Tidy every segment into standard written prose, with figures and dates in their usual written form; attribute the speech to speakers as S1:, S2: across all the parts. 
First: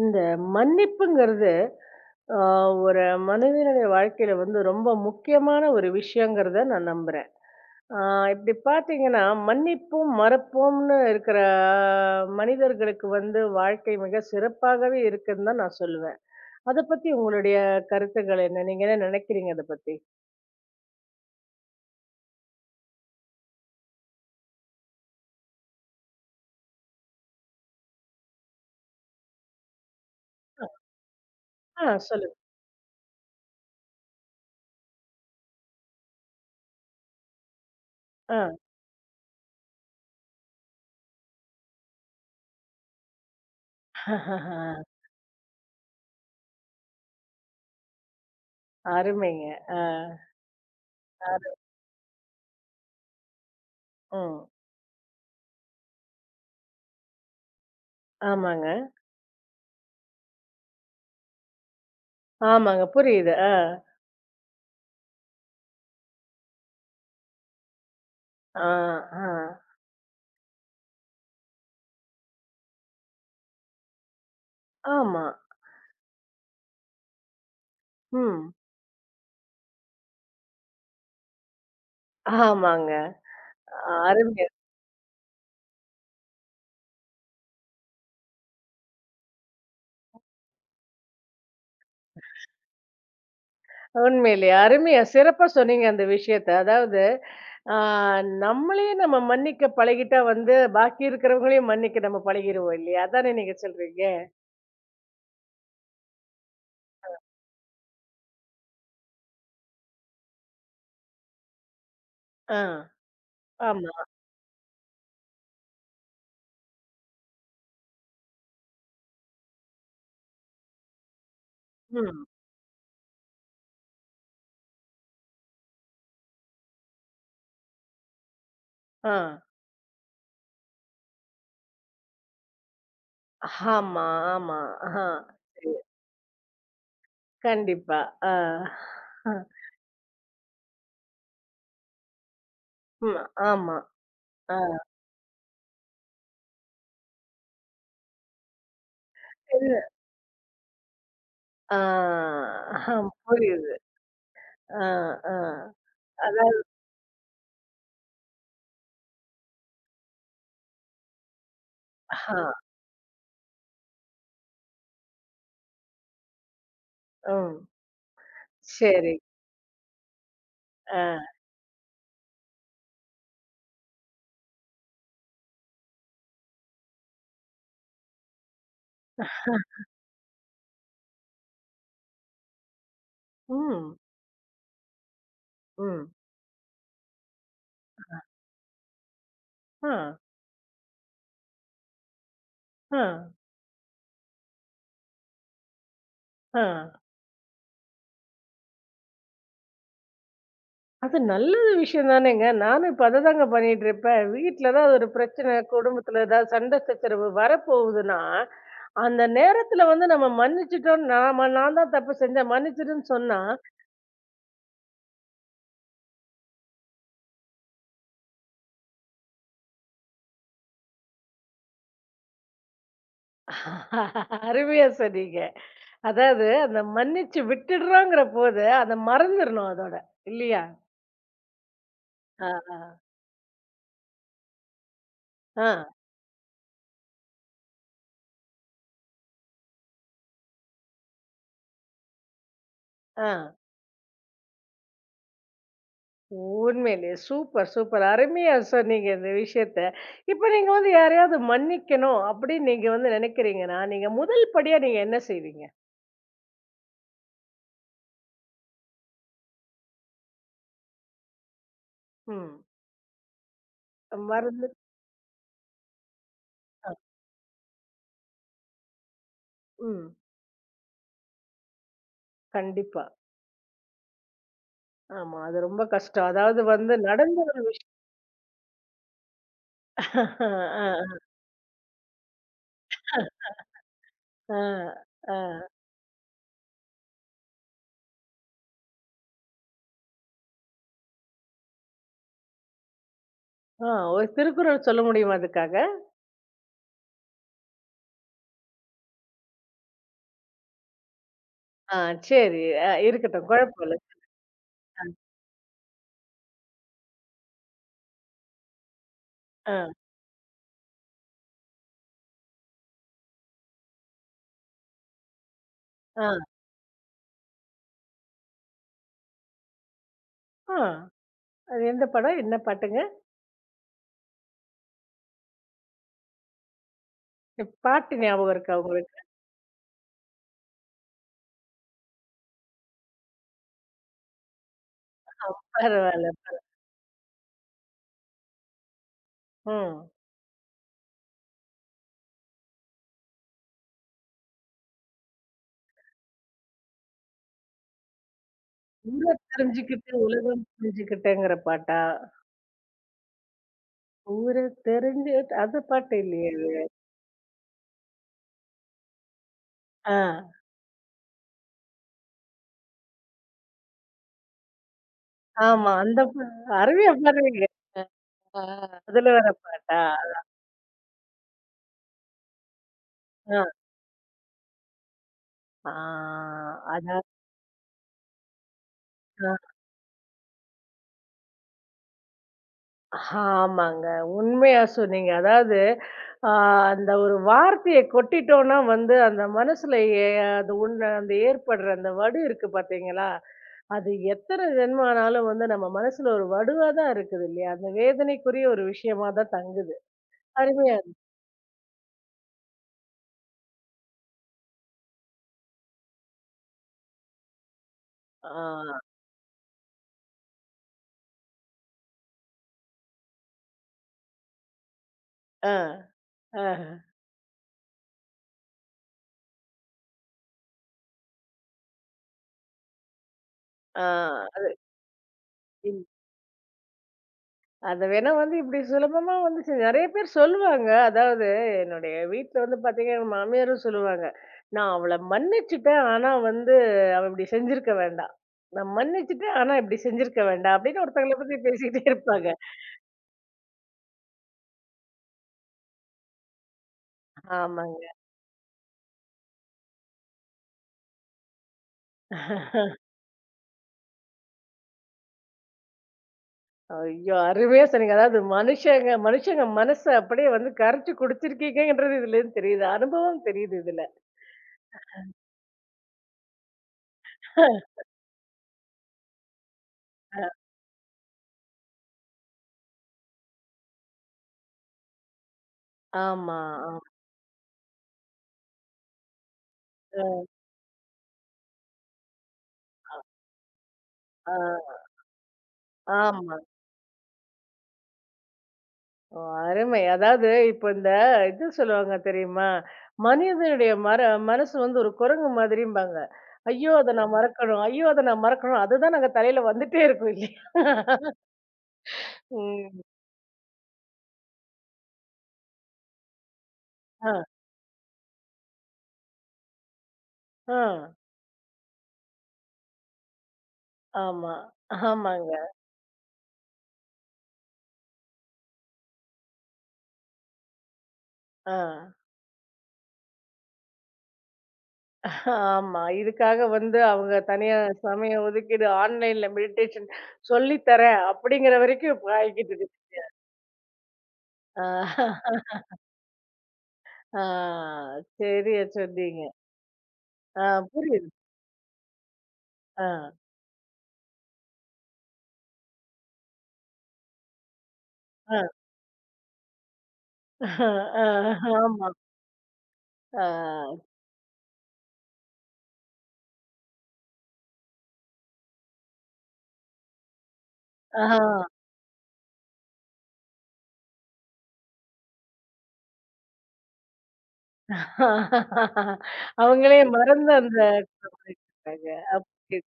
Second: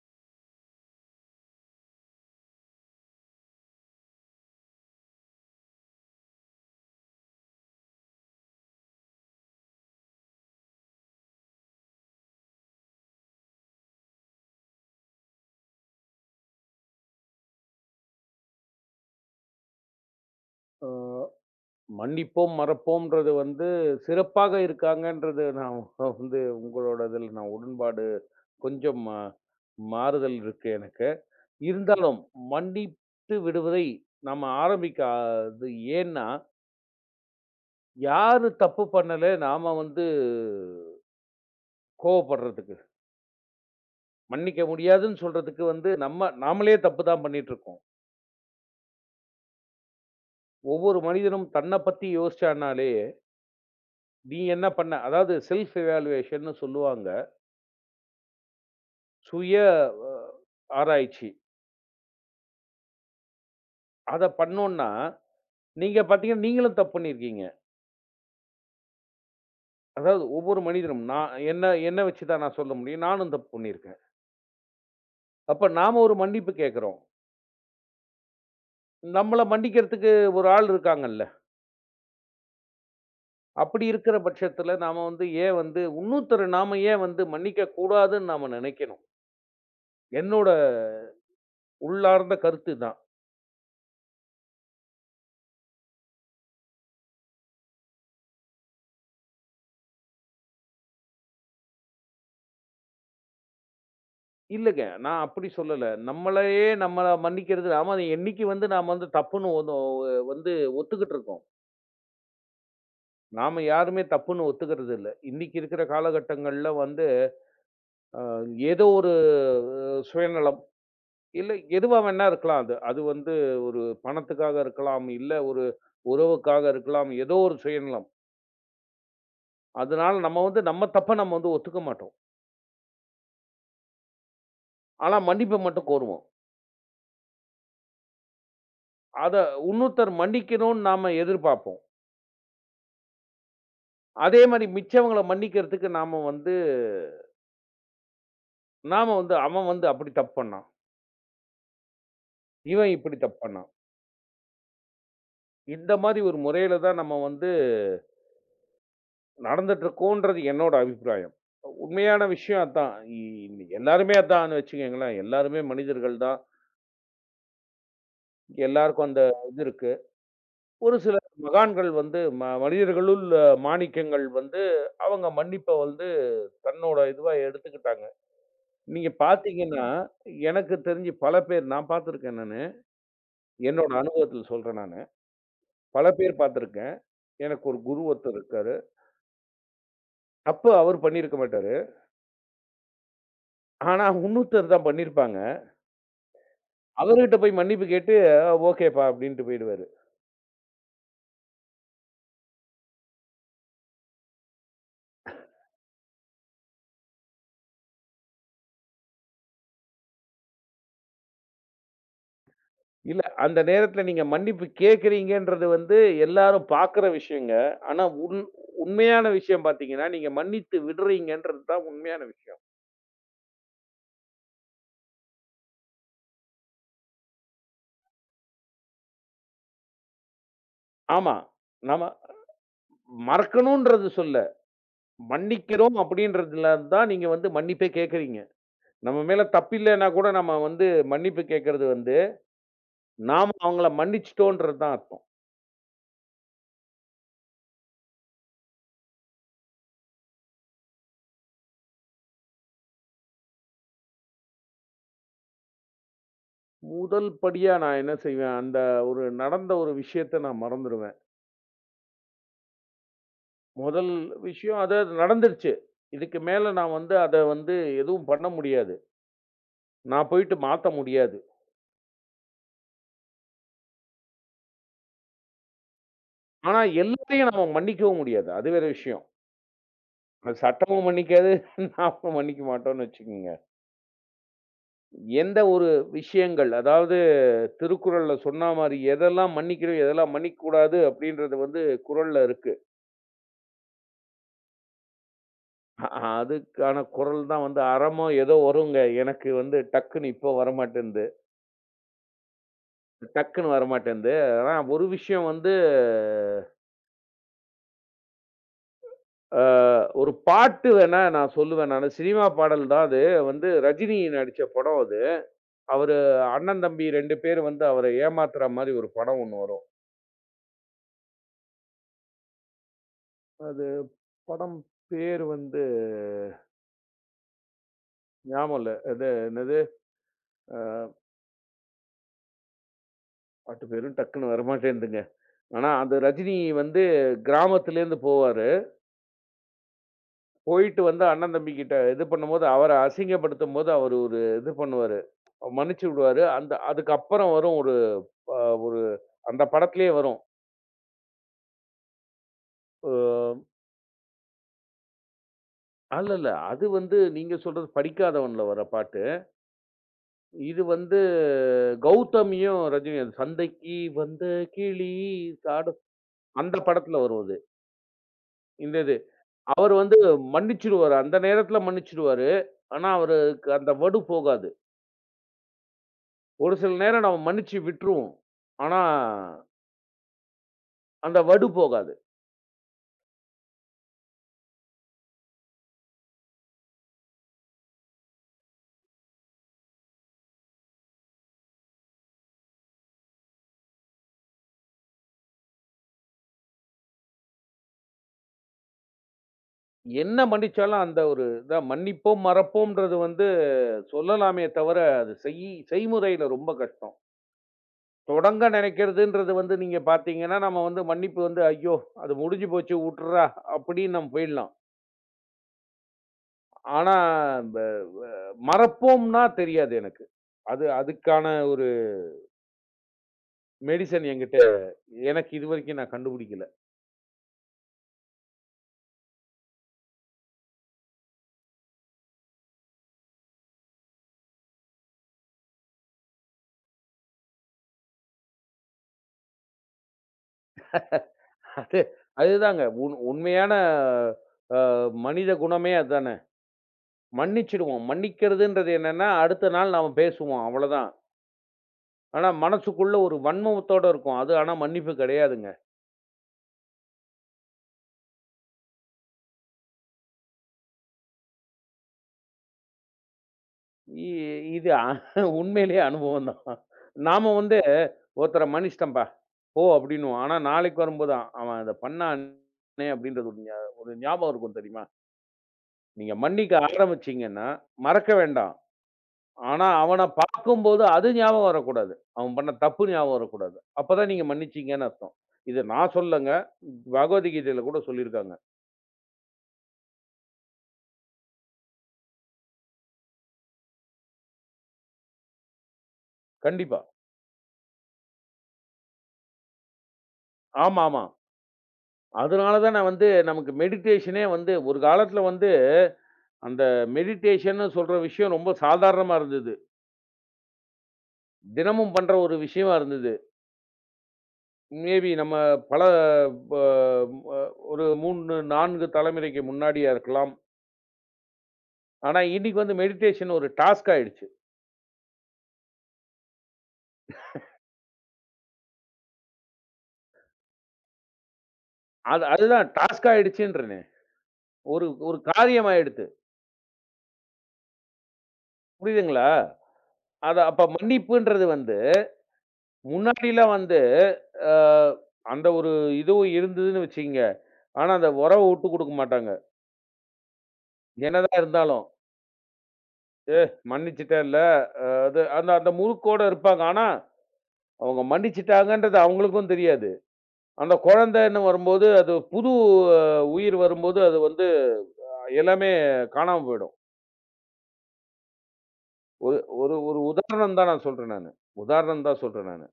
S1: இந்த மன்னிப்புங்கிறது ஆ, ஒரு மனிதனுடைய வாழ்க்கையில வந்து ரொம்ப முக்கியமான ஒரு விஷயங்கிறத நான் நம்புறேன். ஆ, இப்படி பாத்தீங்கன்னா மன்னிப்பும் மறப்போம்னு இருக்கிற மனிதர்களுக்கு வந்து வாழ்க்கை மிக சிறப்பாகவே இருக்குன்னு தான் நான் சொல்லுவேன். அதை பத்தி உங்களுடைய கருத்துக்கள் என்ன? நீங்க என்ன நினைக்கிறீங்க அதை பத்தி?
S2: அ மன்னிப்போம், மறப்போம்ன்றது வந்து சிறப்பாக இருக்காங்கன்றது நான் வந்து உங்களோட இதில நான் உடன்பாடு கொஞ்சம் மாறுதல் இருக்கு எனக்கு. இருந்தாலும்
S1: சொல்லுங்க.
S2: மன்னித்து விடுவதை நம்ம ஆரம்பிக்காதது ஏன்னா,
S1: ஆ.
S2: யாரு தப்பு பண்ணல நாம வந்து கோவப்படுறதுக்கு. மன்னிக்க முடியாதுன்னு சொல்றதுக்கு வந்து நம்ம நாமளே தப்பு தான் பண்ணிட்டுருக்கோம்.
S1: அருமைங்க. ஆ.
S2: ஒவ்வொரு மனிதனும்
S1: அரு-
S2: தன்ன பத்தி யோசிச்சான்னாலே,
S1: ம்.
S2: "நீ என்ன பண்ண?" அதாவது செல்ஃப் இவாலுவேஷன்னு சொல்லுவாங்க.
S1: ஆமாங்க.
S2: சுய அ ஆராய்ச்சி.
S1: ஆமாங்க, புரியுது. ஆ.
S2: அத பண்ணோம்ன்னா, நீங்க பார்த்தீங்கன்னா, நீங்களும் தப்பு பண்ணியிருக்கீங்க.
S1: ஆ. ஆ.
S2: அதாவது ஒவ்வொரு மனிதனும் நான் என்ன என்ன வச்சு தான் நான் சொல்ல முடியும். நானும் தப்பு பண்ணியிருக்கேன்.
S1: ஆமா.
S2: அப்ப நாம ஒரு மன்னிப்பு கேட்கிறோம்.
S1: ம்.
S2: நம்மள மன்னிக்கிறதுக்கு ஒரு ஆள் இருக்காங்கல்ல.
S1: ஆமாங்க.
S2: அப்படி இருக்கிற
S1: அருமையா,
S2: பட்சத்தில நாம வந்து ஏன் வந்து இன்னொருத்தர நாம ஏன் வந்து மன்னிக்க கூடாதுன்னு நாம நினைக்கணும். என்னோட உள்ளார்ந்த கருத்து தான்.
S1: உண்மையிலேயே அருமையா சிறப்பா சொன்னீங்க அந்த விஷயத்த. அதாவது, ஆ நம்மளையே நம்ம மன்னிக்க பழகிட்டா வந்து, பாக்கி இருக்கிறவங்களையும் மன்னிக்க நம்ம பழகிருவோம் இல்லையா? அதானே நீங்க சொல்றீங்க?
S2: இல்லங்க. நான் அப்படி சொல்லல. நம்மளையே நம்மள மன்னிக்கிறது நாம அதை என்னைக்கு வந்து நாம வந்து தப்புன்னு ஒண்ணு வந்து ஒத்துக்கிட்டு இருக்கோம்.
S1: ஆ,
S2: நாம
S1: ஆமா.
S2: யாருமே தப்புன்னு ஒத்துக்கிறது இல்ல. இன்னைக்கு இருக்கிற காலகட்டங்கள்ல வந்து ஏதோ ஒரு சுயநலம், இல்ல எதுவா
S1: ம்.
S2: வேணா இருக்கலாம் அது. அது வந்து ஒரு பணத்துக்காக இருக்கலாம், இல்ல ஒரு உறவுக்காக இருக்கலாம், ஏதோ ஒரு சுயநலம்.
S1: ஆ.
S2: அதனால நம்ம வந்து நம்ம தப்ப நம்ம வந்து ஒத்துக்க மாட்டோம்.
S1: ஆமா, ஆமா. ஆ.
S2: ஆனா மன்னிப்ப
S1: சரி.
S2: மட்டும் கோருவோம்.
S1: கண்டிப்பா. ஆ. ஆ,
S2: அத இன்னொருத்தர் மன்னிக்கணும்னு நாம எதிர்பார்ப்போம்.
S1: ம். ஆமா.
S2: அதே
S1: ஆ.
S2: மாரி மிச்சவங்கள மன்னிக்கிறதுக்கு நாம வந்து நாம வந்து அவன்
S1: இல்ல.
S2: வந்து அப்படி தப்பு பண்ணான்.
S1: ஆ.
S2: இவன்
S1: அஹம்.
S2: இப்படி தப்பு பண்ணான்.
S1: புரியுது. ஆ, ஆ.
S2: இந்த மாரி ஒரு
S1: அதாவது.
S2: முறையில தான் நம்ம வந்து நடந்துட்டுருக்குன்றது என்னோட அபிப்பிராயம். உண்மையான விஷயம்
S1: ஆ.
S2: அதான். எல்லாருமே அதான்னு வச்சுக்கங்களேன். எல்லாருமே மனிதர்கள் தான்.
S1: ம்.
S2: எல்லாருக்கும்
S1: சரி.
S2: அந்த இது இருக்கு. ஒரு
S1: ஆ.
S2: சில மகான்கள் வந்து மனிதர்களுள் மாணிக்கங்கள் வந்து, அவங்க மன்னிப்ப வந்து தன்னோட இதுவா எடுத்துக்கிட்டாங்க. நீங்க பார்த்தீங்கன்னா, எனக்கு தெரிஞ்சு பல பேர் நான் பார்த்துருக்கேன் நானு. என்னோட
S1: ம்.
S2: அனுபவத்தில சொல்றேன் நானு.
S1: ம்.
S2: பல பேர் பார்த்துருக்கேன். எனக்கு ஒரு குரு ஒருத்தர் இருக்காரு.
S1: ஆ.
S2: தப்பு அவர் பண்ணியிருக்க மாட்டாரு.
S1: ஆ.
S2: ஆனா, இன்னொருத்தர் தான் பண்ணியிருப்பாங்க.
S1: ஆ.
S2: அவருகிட்ட போய் மன்னிப்பு கேட்டு, ஓகேப்பா அப்படின்ட்டு போயிடுவாரு.
S1: அது நல்லது விஷயம் தானேங்க. நானும் இப்ப அததாங்க பண்ணிட்டுருப்பேன். வீட்ல ஏதாவது ஒரு பிரச்சனை, குடும்பத்துல ஏதாவது சண்டை சச்சரவு வரப்போகுதுன்னா, அந்த நேரத்துல வந்து நம்ம மன்னிச்சுட்டோம். நாம நான் தான் தப்பு செஞ்சேன், மன்னிச்சிடுன்னு
S2: இல்ல,
S1: சொன்னா,
S2: அந்த நேரத்துல நீங்க மன்னிப்பு கேட்கிறீங்கன்றது வந்து எல்லாரும் பார்க்குற விஷயங்க. ஆனா, உண்மையான விஷயம் பார்த்தீங்கன்னா, நீங்க மன்னித்து விடுறீங்கன்றது தான் உண்மையான விஷயம்.
S1: அருமையா சொன்னீங்க. அதாவது அந்த மன்னிச்சு விட்டுடுறோங்கிற போது, அத மறந்துறணும் அதோட. இல்லையா?
S2: ஆமா. நாம
S1: ஆ, ஆ.
S2: மறக்கணுன்றது சொல்ல,
S1: ஆ,
S2: மன்னிக்கிறோம் அப்படின்றதுல தான் நீங்க வந்து மன்னிப்பே கேட்கிறீங்க. நம்ம மேல தப்பில்லன்னா கூட நம்ம வந்து மன்னிப்பு கேட்கிறது வந்து,
S1: ஆ.
S2: நாம அவங்கள மன்னிச்சுட்டோன்றது தான் அர்த்தம்.
S1: உண்மையிலே சூப்பர், சூப்பர். அருமையா சொன்னீங்க இந்த விஷயத்த. இப்ப நீங்க வந்து யாரையாவது மன்னிக்கணும் அப்படின்னு நீங்க வந்து நினைக்கிறீங்கன்னா, நீங்க முதல் படியா நீங்க என்ன செய்வீங்க?
S2: முதல் படியா நான் என்ன செய்வேன், அந்த ஒரு நடந்த ஒரு விஷயத்த நான் மறந்துருவேன்.
S1: ம்.
S2: முதல்
S1: மறந்து.
S2: விஷயம் அது நடந்துருச்சு. இதுக்கு மேல நான் வந்து அத வந்து எதுவும் பண்ண முடியாது.
S1: ம்.
S2: நான் போயிட்டு மாத்த முடியாது.
S1: கண்டிப்பா. ஆமா. அது ரொம்ப கஷ்டம். அதாவது
S2: ஆனா
S1: வந்து நடந்து.
S2: எல்லாரையும் நம்ம மன்னிக்கவும் முடியாது. அது வேற விஷயம். அது சட்டமும்
S1: ஆ,
S2: மன்னிக்காது, நாம மன்னிக்க மாட்டோம்ன்னு வச்சுக்கோங்க.
S1: ஆ, ஆ,
S2: எந்த ஒரு விஷயங்கள் அதாவது திருக்குறள்ல சொன்ன மாரி எதெல்லாம் மன்னிக்கணும், எதெல்லாம் மன்னிக்கக்கூடாது அப்படின்றது வந்து குறள்ல இருக்கு.
S1: ஆ. ஒரு திருக்குறள் சொல்ல முடியுமா அதுக்காக?
S2: அ அதுக்கான குறள் தான் வந்து அறமோ ஏதோ வருங்க. எனக்கு வந்து டக்குன்னு இப்போ வரமாட்டேன்து.
S1: ஆ சரி. இருக்கட்டும்.
S2: டக்குன்னு
S1: குழப்பம் இல்ல.
S2: வரமாட்டேன்து. ஆனா ஒரு விஷயம் வந்து அ
S1: ஆ,
S2: ஒரு பாட்டு வேணா நான் சொல்லுவேன் நானு. சினிமா பாடல் தான் அது. வந்து ரஜினி நடிச்ச படம் அது. அவரு
S1: ஆ,
S2: அண்ணன், தம்பி 2 பேர் வந்து அவர ஏமாத்துற மாரி ஒரு படம் ஒண்ணு வரும்.
S1: ஆ. அது எந்த படம்? என்ன பாட்டுங்க?
S2: அது படம் பேர் வந்து
S1: பாட்டு ஞாபகம் இருக்கா
S2: ஞாபகம் இல்ல.
S1: உங்களுக்கு?
S2: அது என்னது? அ பாட்டு பேரும் டக்குன்னு வரமாட்டேன்துங்க. ஆனா அது
S1: பரவால்ல.
S2: ரஜினி வந்து கிராமத்துலேருந்து போவாரு.
S1: ம்.
S2: போயிட்டு வந்து அண்ணன், தம்பி கிட்ட இது பண்ணும்போது, அவர அசிங்கப்படுத்தும்போது அவரு ஒரு இது பண்ணுவாரு. மன்னிச்சு விடுவாரு. அந்த அதுக்கப்புறம் வரும் ஒரு ப ஒரு
S1: ஊர
S2: அந்த படத்திலேயே
S1: தெரிஞ்சுக்கிட்டு
S2: வரும்.
S1: உலகம் புரிஞ்சுக்கிட்டேங்கிற பாட்டா?
S2: அ
S1: ஊர தெரிஞ்சு. அந்த பாட்டு
S2: அல்லல்ல.
S1: இல்லையே அது?
S2: அது வந்து நீங்க சொல்றது படிக்காதவன்ல வர பாட்டு.
S1: ஆ.
S2: இது வந்து கௌதமியும், ரஜினியும் சந்தைக்கு வந்த கிளி
S1: ஆமா.
S2: சாடும்
S1: அந்த
S2: அந்த
S1: அருமையா
S2: படத்துல வரும் அது.
S1: பாடுவீங்க. அ, ஆ.
S2: இந்த இது.
S1: அதுல வர
S2: அவரு
S1: பாட்டா?
S2: வந்து மன்னிச்சுருவாரு. அந்த நேரத்துல மன்னிச்சுருவாரு. ஆனா,
S1: ஆ.
S2: அவருக்கு அந்த வடு போகாது.
S1: ஆ.
S2: ஒரு சில நேரம்
S1: அதான்.
S2: நம்ம மன்னிச்சு விட்டுருவோம். ஆனா, அந்த வடு போகாது.
S1: ஆமாங்க. உண்மையா சொன்னீங்க. அதாவது, ஆ அந்த ஒரு வார்த்தைய கொட்டிட்டோம்னா வந்து, அந்த மனசுல ஏ அது உள்ள அந்த ஏற்படுற அந்த வடு இருக்கு பார்த்தீங்களா? அது எத்தன ஜென்மம் ஆனாலும் வந்து நம்ம மனசுல ஒரு வடுவா தான் இருக்குது இல்லையா? அந்த வேதனைக்குரிய ஒரு விஷயமா தான் தங்குது.
S2: என்ன
S1: அருமையா.
S2: மன்னிச்சாலும் அந்த ஒரு இதான் மன்னிப்போம், மறப்போம்ன்றது வந்து சொல்லலாமே தவிர, அது செய்முறையில ரொம்ப கஷ்டம். தொடங்க
S1: ஆ,
S2: நினைக்கிறதுன்றது வந்து நீங்க பார்த்தீங்கன்னா, நம்ம வந்து மன்னிப்பு வந்து, "ஐயோ! அது முடிஞ்சு போச்சு வுட்டுர்றா" அப்படின்னு நம்ம போயிடலாம்.
S1: ஆ, ஆஹ,
S2: ஆனா, இந்த மறப்போம்னா தெரியாது எனக்கு. அதுக்கான ஒரு மெடிசன் என்கிட்ட எனக்கு
S1: ஆ.
S2: இதுவரைக்கும் நான் கண்டுபிடிக்கல.
S1: அத வேணா வந்து இப்படி சுலபமா வந்து நெறைய பேர் சொல்லுவாங்க. அதாவது என்னுடைய வீட்ல வந்து பார்த்தீங்கன்னா, எங்க மாமியாரும் சொல்லுவாங்க. நான் அவள மன்னிச்சுட்டேன். ஆனா வந்து அவ இப்படி செஞ்சிருக்க வேண்டாம். நான் மன்னிச்சுட்டேன். ஆனா இப்படி செஞ்சிருக்க வேண்டாம். அப்படின்னு ஒருத்தங்கள பத்தி
S2: அது
S1: பேசிக்கிட்டே இருப்பாங்க.
S2: அதுதாங்க உண்மையான அ மனித குணமே அதானே. மன்னிச்சுடுவோம்.
S1: ஆமாங்க.
S2: மன்னிக்கிறதுன்றது என்னன்னா, அடுத்த நாள் நாம பேசுவோம் அவ்வளதான். ஆனா மனசுக்குள்ள ஒரு வன்மத்தோட இருக்கும். அது ஆனா மன்னிப்பு கிடையாதுங்க.
S1: ஐயோ! அருமையா சொன்னீங்க. அதாவது மனுஷங்க மனுஷங்க மனச அப்படியே வந்து கரைச்சு குடிச்சிருக்கீங்கன்றது இதுலருந்து தெரியுது. அனுபவம் தெரியுது இதுல.
S2: இ இது உண்மையிலேயே அனுபவம் தான். நாம வந்து ஒருத்தர மன்னிச்சிட்டம்பா, போ அப்டின்னுவோம். ஆனா நாளைக்கு வரும்போது, அவன் அத பண்ணானே அப்டின்றது ஒரு ஒரு ஞாபகம் இருக்கும் தெரியுமா? நீங்க
S1: ஆமா.
S2: மன்னிக்க ஆரம்பிச்சீங்கன்னா, மறக்க வேண்டாம். ஆனா அவன
S1: ஆ.
S2: பார்க்கும்போது அது ஞாபகம் வரக்கூடாது. அவன் பண்ண தப்பு ஞாபகம் வரக்கூடாது. அப்பதான் நீங்க
S1: ஆ.
S2: மன்னிச்சீங்கன்னு அர்த்தம். இது நான் சொல்லங்க.
S1: ஆமா.
S2: பகவத்கீதையில கூட சொல்லியிருக்காங்க.
S1: ஓ! அருமை. அதாவது இப்ப இந்த இது சொல்லுவாங்க தெரியுமா? மனிதனுடைய மனசு வந்து ஒரு குரங்கு மாதிரிம்பாங்க. ஐயோ!
S2: கண்டிப்பா.
S1: அத நான் மறக்கணும். ஐயோ! அத நான் மறக்கணும். அதுதான் நாங்க தலையில வந்துட்டே இருக்கும் இல்லையா?
S2: ஆமாமா. அதனால தான்
S1: ம்.
S2: நான் வந்து நமக்கு மெடிடேஷனே வந்து ஒரு காலத்துல வந்து அந்த
S1: ஆ,
S2: மெடிடேஷன்னு சொல்கிற விஷயம் ரொம்ப சாதாரணமாக இருந்தது
S1: ஆ,
S2: தினமும் பண்ணுற ஒரு விஷயமா இருந்தது
S1: ஆமா.
S2: மேபி
S1: ஆமாங்க.
S2: நம்ம பல ப- ஒரு மூணு நான்கு தலைமுறைக்கு முன்னாடியா இருக்கலாம்
S1: ஆ.
S2: ஆனால் இன்னைக்கு வந்து மெடிடேஷன் ஒரு டாஸ்க் ஆயிடுச்சு
S1: ஆமா. இதுக்காக வந்து அவங்க தனியா சமயம் ஒதுக்கீடு ஆன்லைன்ல மெடிடேஷன் சொல்லி தரேன் அப்படிங்கிற வரைக்கும் இப்ப
S2: அது
S1: ஆயிக்கிட்டுது.
S2: அதுதான் டாஸ்க் ஆயிடுச்சுன்றனே
S1: ஆ,
S2: ஒரு ஒரு காரியம் ஆயிடுது
S1: ஆ சரியா சொன்னீங்க.
S2: புரியுதுங்களா அது
S1: ஆ,
S2: அப்போ
S1: புரியுது.
S2: மன்னிப்புன்றது வந்து
S1: ஆ,
S2: முன்னாடிலாம் வந்து அஹ், அந்த ஒரு இதுவும் இருந்ததுன்னு வச்சுக்கோங்க ஆனால் அந்த
S1: ஆ,
S2: உறவை விட்டு கொடுக்க மாட்டாங்க
S1: ஆ, ஆ,
S2: என்னதான் இருந்தாலும்
S1: ஆமா.
S2: ஏ
S1: ஆ.
S2: மன்னிச்சுட்டேன்ல. அது அந்த அந்த முறுக்கோட இருப்பாங்க. ஆனா, அவங்க மன்னிச்சுட்டாங்கன்றது அவங்களுக்கும் தெரியாது. அந்த குழந்தைன்னு
S1: ஆ.
S2: வரும்போது, அது புது உயிர் வரும்போது, அது வந்து எல்லாமே காணாம போயிடும். ஒரு ஒரு
S1: அவங்களே
S2: ஒரு
S1: மறந்து
S2: உதாரணம்
S1: அந்த.
S2: தான் நான் சொல்றேன் நானு. உதாரணம் தான் சொல்றேன்
S1: ஓகே.
S2: நானு.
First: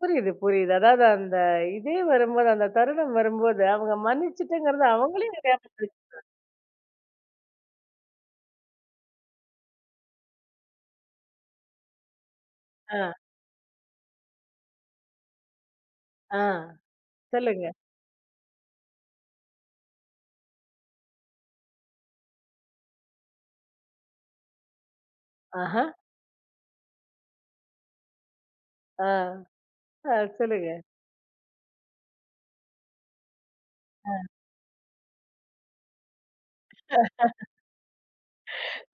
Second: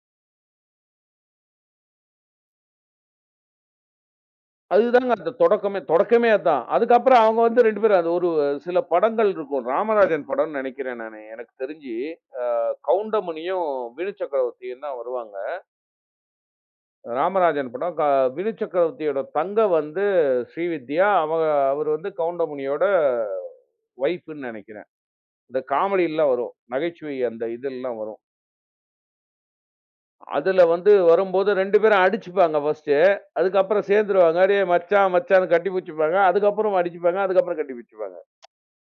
S1: புரியுது, புரியுது. அதாவது அந்த இதே வரும்போது, அந்த தருணம் வரும்போது, அவங்க மன்னிச்சுட்டுங்கிறது
S2: அதுதாங்க
S1: அவங்களே
S2: அந்த
S1: ஞாபகம்
S2: தொடக்கமே தொடக்கமே அதான். அதுக்கப்புறம் அவங்க வந்து 2 பேரும் அது ஒரு சில படங்கள் இருக்கும். ராமராஜன் படம்னு நெனைக்கிறேன் நானு. எனக்கு தெரிஞ்சு, அ
S1: ஆ,
S2: கவுண்டமணியும், வினு சக்கரவர்த்தியும் தான் வருவாங்க.
S1: ஆ. சொல்லுங்க.
S2: ராமராஜன் படம். வினு சக்கரவர்த்தியோட தங்க வந்து ஸ்ரீவித்யா. அவங்க அவரு வந்து கவுண்டமணியோட ஒய்ஃப்ன்னு நெனைக்கிறேன். இந்த
S1: ஆஹா.
S2: காமெடிலாம் வரும். நகைச்சுவை அந்த இதெல்லாம் வரும்.
S1: ஆ. ஆ
S2: அதுல
S1: சொல்லுங்க.
S2: வந்து வரும்போது 2 பேரும் அடிச்சுப்பாங்க ஃபர்ஸ்ட்டு. அதுக்கப்புறம் சேர்ந்துருவாங்க. "டேய் மச்சான், மச்சான்னு" கட்டி பிடிச்சுப்பாங்க. அதுக்கப்புறம் அடிச்சுப்பாங்க. அதுக்கப்புறம் கட்டி பிடிச்சுப்பாங்க.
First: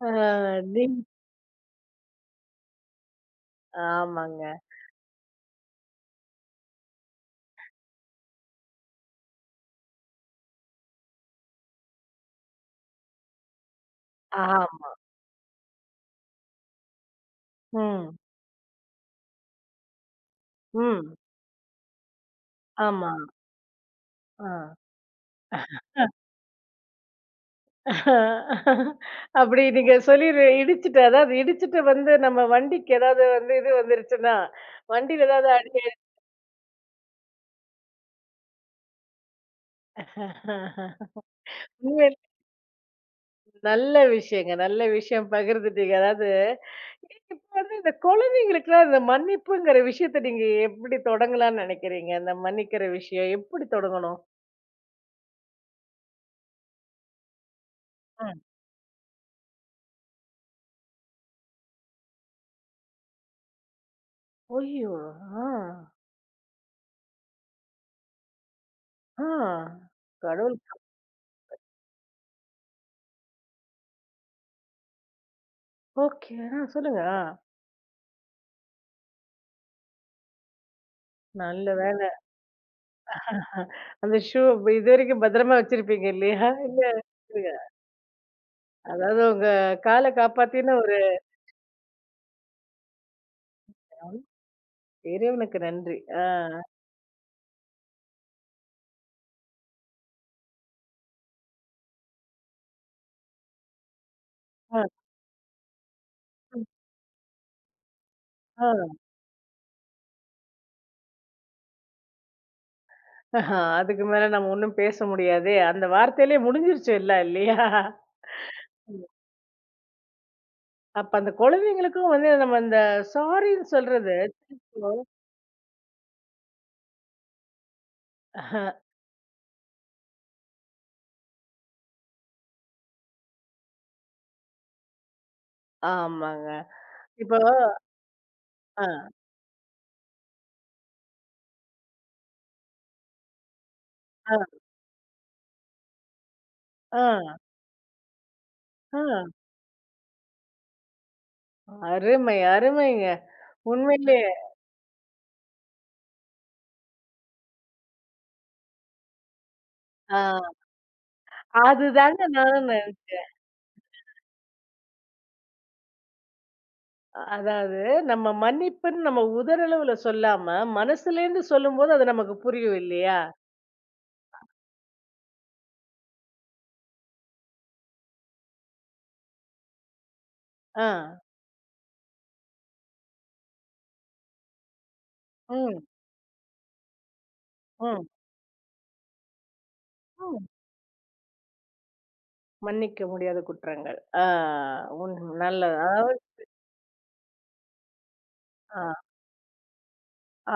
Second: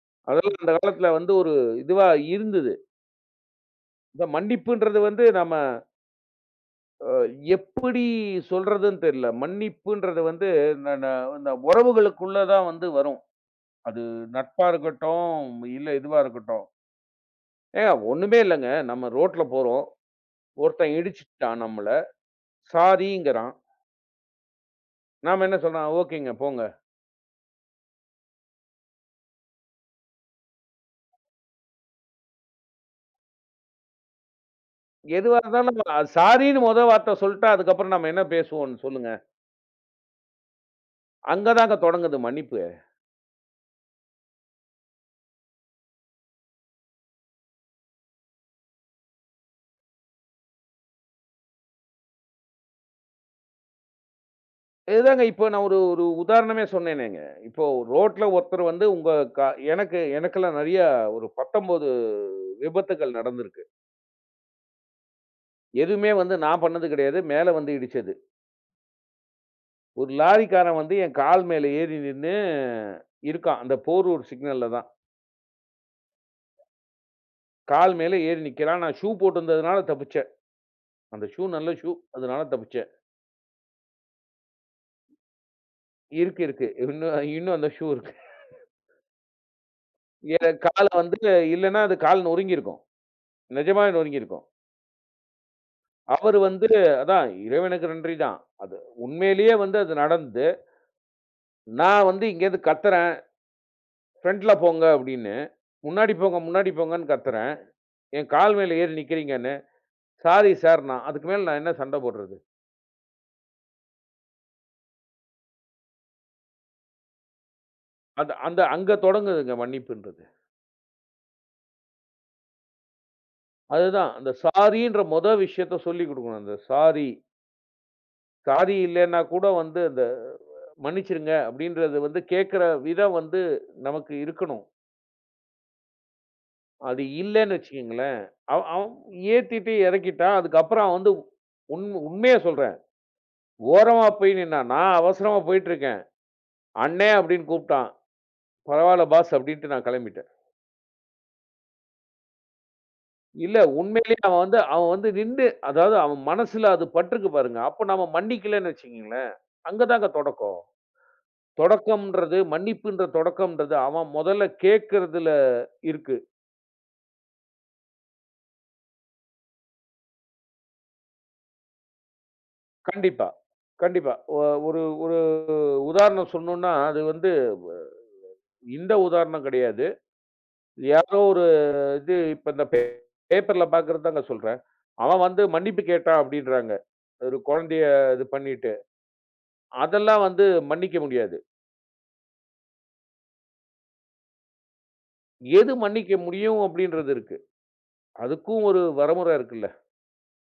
S1: ஆ.
S2: அதெல்லாம் அந்த
S1: நீங்
S2: காலத்துல வந்து ஒரு இதுவா இருந்தது. இந்த
S1: ஆமாங்க.
S2: மன்னிப்புன்றது வந்து நம்ம அ எப்படி சொல்றதுன்னு தெரியல. மன்னிப்புன்றது வந்து ந ந இந்த உறவுகளுக்குள்ள தான் வந்து வரும். அது நட்பா
S1: ஆமா.
S2: இருக்கட்டும், இல்ல இதுவா இருக்கட்டும். ஏங்க
S1: ம்.
S2: ஒண்ணுமே இல்லங்க. நம்ம ரோட்ல போறோம். ஒருத்தன்
S1: ம்.
S2: இடிச்சுட்டான் நம்மள.
S1: ஆமா.
S2: சாரிங்கிறான்.
S1: ஆ.
S2: நாம என்ன சொல்றோம்? ஓகேங்க போங்க.
S1: அப்படி நீங்க சொல்லி இடிச்சுட்டு அதாவது இடிச்சுட்டு வந்து நம்ம வண்டிக்கு ஏதாவது வந்து இது வந்துருச்சுன்னா, வண்டியில
S2: எதுவா
S1: ஏதாவது
S2: இருந்தாலும்
S1: அடி.
S2: நம்ம சாரின்னு மொத வார்த்தை சொல்ட்டா, அதுக்கப்புறம் நாம என்ன பேசுவோம்ன்னு சொல்லுங்க. அங்க தாங்க
S1: உண்மையிலே
S2: தொடங்குது மன்னிப்பு.
S1: நல்ல விஷயங்க. நல்ல விஷயம் பகிர்ந்துட்டீங்க. அதாவது இப்ப வந்து இந்த குழந்தைங்களுக்குலாம் இந்த மன்னிப்புங்கிற விஷயத்த நீங்க எப்படி தொடங்கலாம்ன்னு நெனைக்கிறீங்க? இந்த மன்னிக்கிற விஷயம் எப்படி தொடங்கணும்?
S2: இதுதாங்க இப்போ நான் ஒரு ஒரு உதாரணமே சொன்னேனேங்க. இப்போ ரோட்ல
S1: ம்.
S2: ஒருத்தர் வந்து உங்க க எனக்கெல்லாம் நெறையா ஒரு 19 விபத்துக்கள் நடந்திருக்கு.
S1: ஐயோ! ஆ,
S2: எதுவுமே வந்து நான் பண்ணது கிடையாது. மேல வந்து இடிச்சது.
S1: ஆ.
S2: ஒரு
S1: கடவுள்.
S2: லாரிக்காரன் வந்து என் கால் மேல ஏறி நின்னு இருக்கான். அந்த போரூர் சிக்னல்ல தான்.
S1: ஓகே. சொல்லுங்க. ஆ.
S2: கால் மேல ஏறி நிக்கிறான். நான் ஷூ போட்டிருந்ததுனால தப்பிச்சேன். அந்த ஷூ
S1: நல்ல
S2: நல்ல ஷூ.
S1: வேல.
S2: அதனால தப்பிச்சேன்.
S1: அந்த ஷூ இதுவரைக்கும் பத்திரமா வச்சிருப்பீங்க
S2: இருக்கு,
S1: இல்லையா?
S2: இருக்கு.
S1: இல்ல.
S2: இன்னும்
S1: இல்ல.
S2: இன்னும் அந்த ஷூ இருக்கு.
S1: அதாவது உங்க கால
S2: என்
S1: காப்பாத்தின
S2: கால
S1: ஒரு.
S2: வந்து இல்லன்னா அது கால் நொறுங்கியிருக்கும். நிஜமாவே நொறுங்கியிருக்கும்.
S1: இறைவனுக்கு நன்றி. ஆ,
S2: அவரு வந்து அதான் இறைவனுக்கு நன்றி தான். அது உண்மையிலேயே வந்து அது நடந்து, நான் வந்து இங்கேருந்து கத்துறேன். ஃப்ரண்ட்ல
S1: ஆ,
S2: போங்க அப்படின்னு. முன்னாடி போங்க, முன்னாடி போங்கன்னு கத்துறேன். என் கால்
S1: ஆ.
S2: மேல ஏறி நிக்கிறீங்கன்னு. சாரி சார் நான். அதுக்கு மேல நான் என்ன சண்டை போடுறது?
S1: ஆஹா, அதுக்கு மேல நம்ம ஒண்ணும் பேச முடியாதே. அந்த வார்த்தையிலே முடிஞ்சிருச்சு எல்லாம் இல்லையா?
S2: அந்த அந்த அங்க தொடங்குதுங்க மன்னிப்புன்றது.
S1: அப்ப அந்த குழந்தைங்களுக்கும் வந்து நம்ம அந்த சாரின்னு
S2: அதுதான்
S1: சொல்றது.
S2: அந்த சாரின்ற மொத விஷயத்த சொல்லிக் குடுக்கணும். அந்த சாரி,
S1: ஆஹ்.
S2: சாரி இல்லன்னா கூட வந்து அந்த மன்னிச்சிருங்க அப்படின்றது வந்து கேட்கிற விதம் வந்து நமக்கு இருக்கணும்.
S1: ஆமாங்க.
S2: அது
S1: இப்போ.
S2: இல்லன்னு வச்சுக்கங்களேன், அவ
S1: ஆ,
S2: அவன் ஏத்திட்டு இறக்கிட்டான். அதுக்கப்புறம் அவன் வந்து உண்மைய சொல்றேன். ஓரமா
S1: ஆ,
S2: போய் நின்னான். நான் அவசரமா போயிட்டுருக்கேன்.
S1: ஆ,
S2: "அண்ணே" அப்படின்னு கூப்பிட்டான்.
S1: ஆ.
S2: "பரவால்ல பாஸ்" அப்படின்ட்டு நான் கெளம்பிட்டேன்.
S1: அருமை, அருமைங்க.
S2: இல்ல உண்மையிலேயே
S1: உண்மையிலேயே.
S2: அவன் வந்து நின்னு அதாவது அவன் மனசுல அது பட்டிருக்கு பாருங்க. அப்ப நம்ம மன்னிக்கலன்னு வச்சுக்கங்களேன், அங்க தாங்க
S1: ஆ.
S2: தொடக்கம்.
S1: அதுதாங்க
S2: தொடக்கம்ன்றது
S1: நானும்.
S2: மன்னிப்புன்ற தொடக்கம்ன்றது அவன் முதல்ல கேட்கறதுல இருக்கு.
S1: அதாவது நம்ம மன்னிப்புன்னு நம்ம உதடளவுல சொல்லாம, மனசுலேருந்து சொல்லும்போது அது நமக்கு புரியும் இல்லையா?
S2: கண்டிப்பா, கண்டிப்பா. ஒ ஒரு ஒரு உதாரணம் சொன்னோம்னா, அது வந்து இந்த உதாரணம் கிடையாது.
S1: ஆ.
S2: யாரோ ஒரு இது இப்ப இந்த பேப்பர்ல பார்க்கறது தாங்க சொல்றேன். அவன் வந்து
S1: ம்,
S2: மன்னிப்பு கேட்டான் அப்படின்றாங்க. ஒரு குழந்தைய
S1: ம்.
S2: இது பண்ணிட்டு. அதெல்லாம்
S1: ம்.
S2: வந்து மன்னிக்க முடியாது.
S1: மன்னிக்க முடியாத குற்றங்கள். ஆ. உண்
S2: எது
S1: நல்லது.
S2: மன்னிக்க
S1: அதாவது.
S2: முடியும் அப்படின்றது இருக்கு. அதுக்கும் ஒரு
S1: ஆ.
S2: வரமுறை இருக்குல்ல.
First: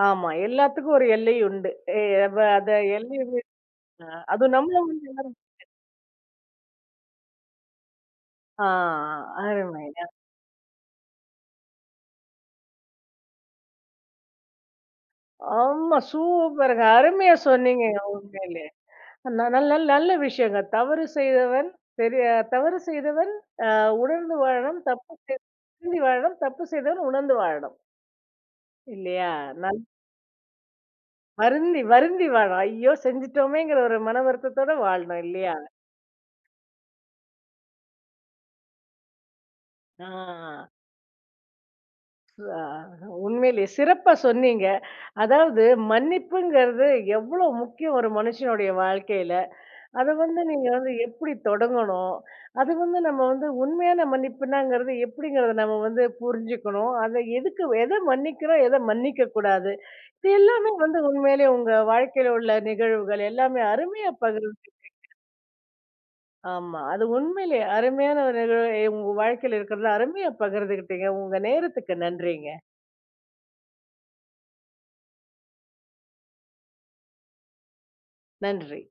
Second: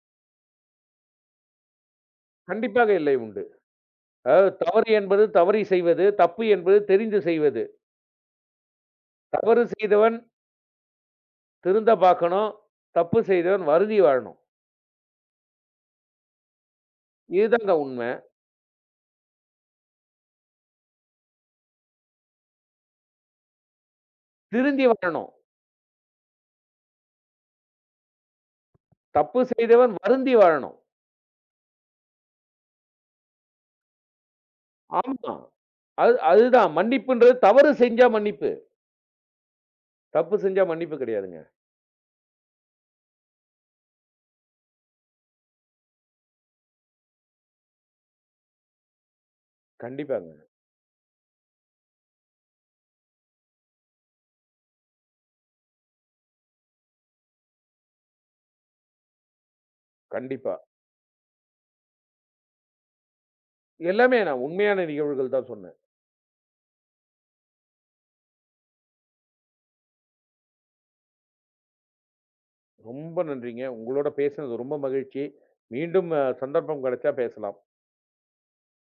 S1: ஆமா. எல்லாத்துக்கும் ஒரு எல்லை உண்டு. எ அப்ப அந்த
S2: கண்டிப்பாக எல்லை
S1: எல்லை.
S2: உண்டு.
S1: அ
S2: அதாவது
S1: அதுவும் நம்ம.
S2: தவறு என்பது தவறி செய்வது, தப்பு என்பது தெரிந்து செய்வது.
S1: ஆ.
S2: தவறு
S1: அருமைங்க.
S2: செய்தவன் திருந்த பார்க்கணும். தப்பு செய்தவன் வருந்தி வாழணும்.
S1: ஆமா சூப்பருங்க. அருமையா
S2: இதுதாங்க
S1: சொன்னீங்கங்க
S2: உண்மை.
S1: உண்மையிலே. நல்ல நல்ல நல்ல விஷயங்க. தவறு செய்தவன் பெரிய தவறு செய்தவன் அ உணர்ந்து வாழணும்.
S2: திருந்தி
S1: தப்பு
S2: வாழணும்.
S1: செய் வருந்தி வாழணும். தப்பு செய்தவன் உணர்ந்து வாழணும். இல்லையா?
S2: தப்பு
S1: நல்
S2: செய்தவன் வருந்தி வாழணும்.
S1: வருந்தி வருந்தி வாழணும். ஐயோ! செஞ்சுட்டோமேங்கிற ஒரு மன வருத்தத்தோட வாழணும்
S2: ஆமா.
S1: இல்லையா?
S2: அதுதான் மன்னிப்புன்றது தவறு செஞ்சா மன்னிப்பு.
S1: ஆ.
S2: தப்பு செஞ்சா மன்னிப்பு கிடையாதுங்க.
S1: ஆ, உண்மையிலேயே சிறப்பா சொன்னீங்க. அதாவது மன்னிப்புங்கிறது எவ்வளோ முக்கியம் ஒரு மனுஷனுடைய வாழ்க்கையில. அத
S2: கண்டிப்பாங்க.
S1: வந்து நீங்க வந்து எப்படி தொடங்கணும்? அது வந்து நம்ம வந்து உண்மையான மன்னிப்புனாங்கிறது எப்படிங்கிறத நம்ம வந்து புரிஞ்சுக்கணும். அத எதுக்கு எத மன்னிக்கிறோம், எத மன்னிக்கக் கூடாது. இது
S2: கண்டிப்பா.
S1: எல்லாமே வந்து உண்மையிலேயே உங்க வாழ்க்கையில உள்ள நிகழ்வுகள் எல்லாமே அருமையா
S2: எல்லாமே நான்
S1: பகிர்ந்து.
S2: உண்மையான நிகழ்வுகள் தான் சொன்னேன்.
S1: ஆமா. அது உண்மையிலேயே அருமையான ஒரு நிகழ்வு உங்க வாழ்க்கையில இருக்கிறது அருமையா பகிர்ந்துக்கிட்டீங்க. உங்க நேரத்துக்கு நன்றிங்க.
S2: ரொம்ப நன்றிங்க. உங்களோட பேசினது ரொம்ப மகிழ்ச்சி. மீண்டும் சந்தர்ப்பம் கிடைச்சா பேசலாம்.
S1: நன்றி.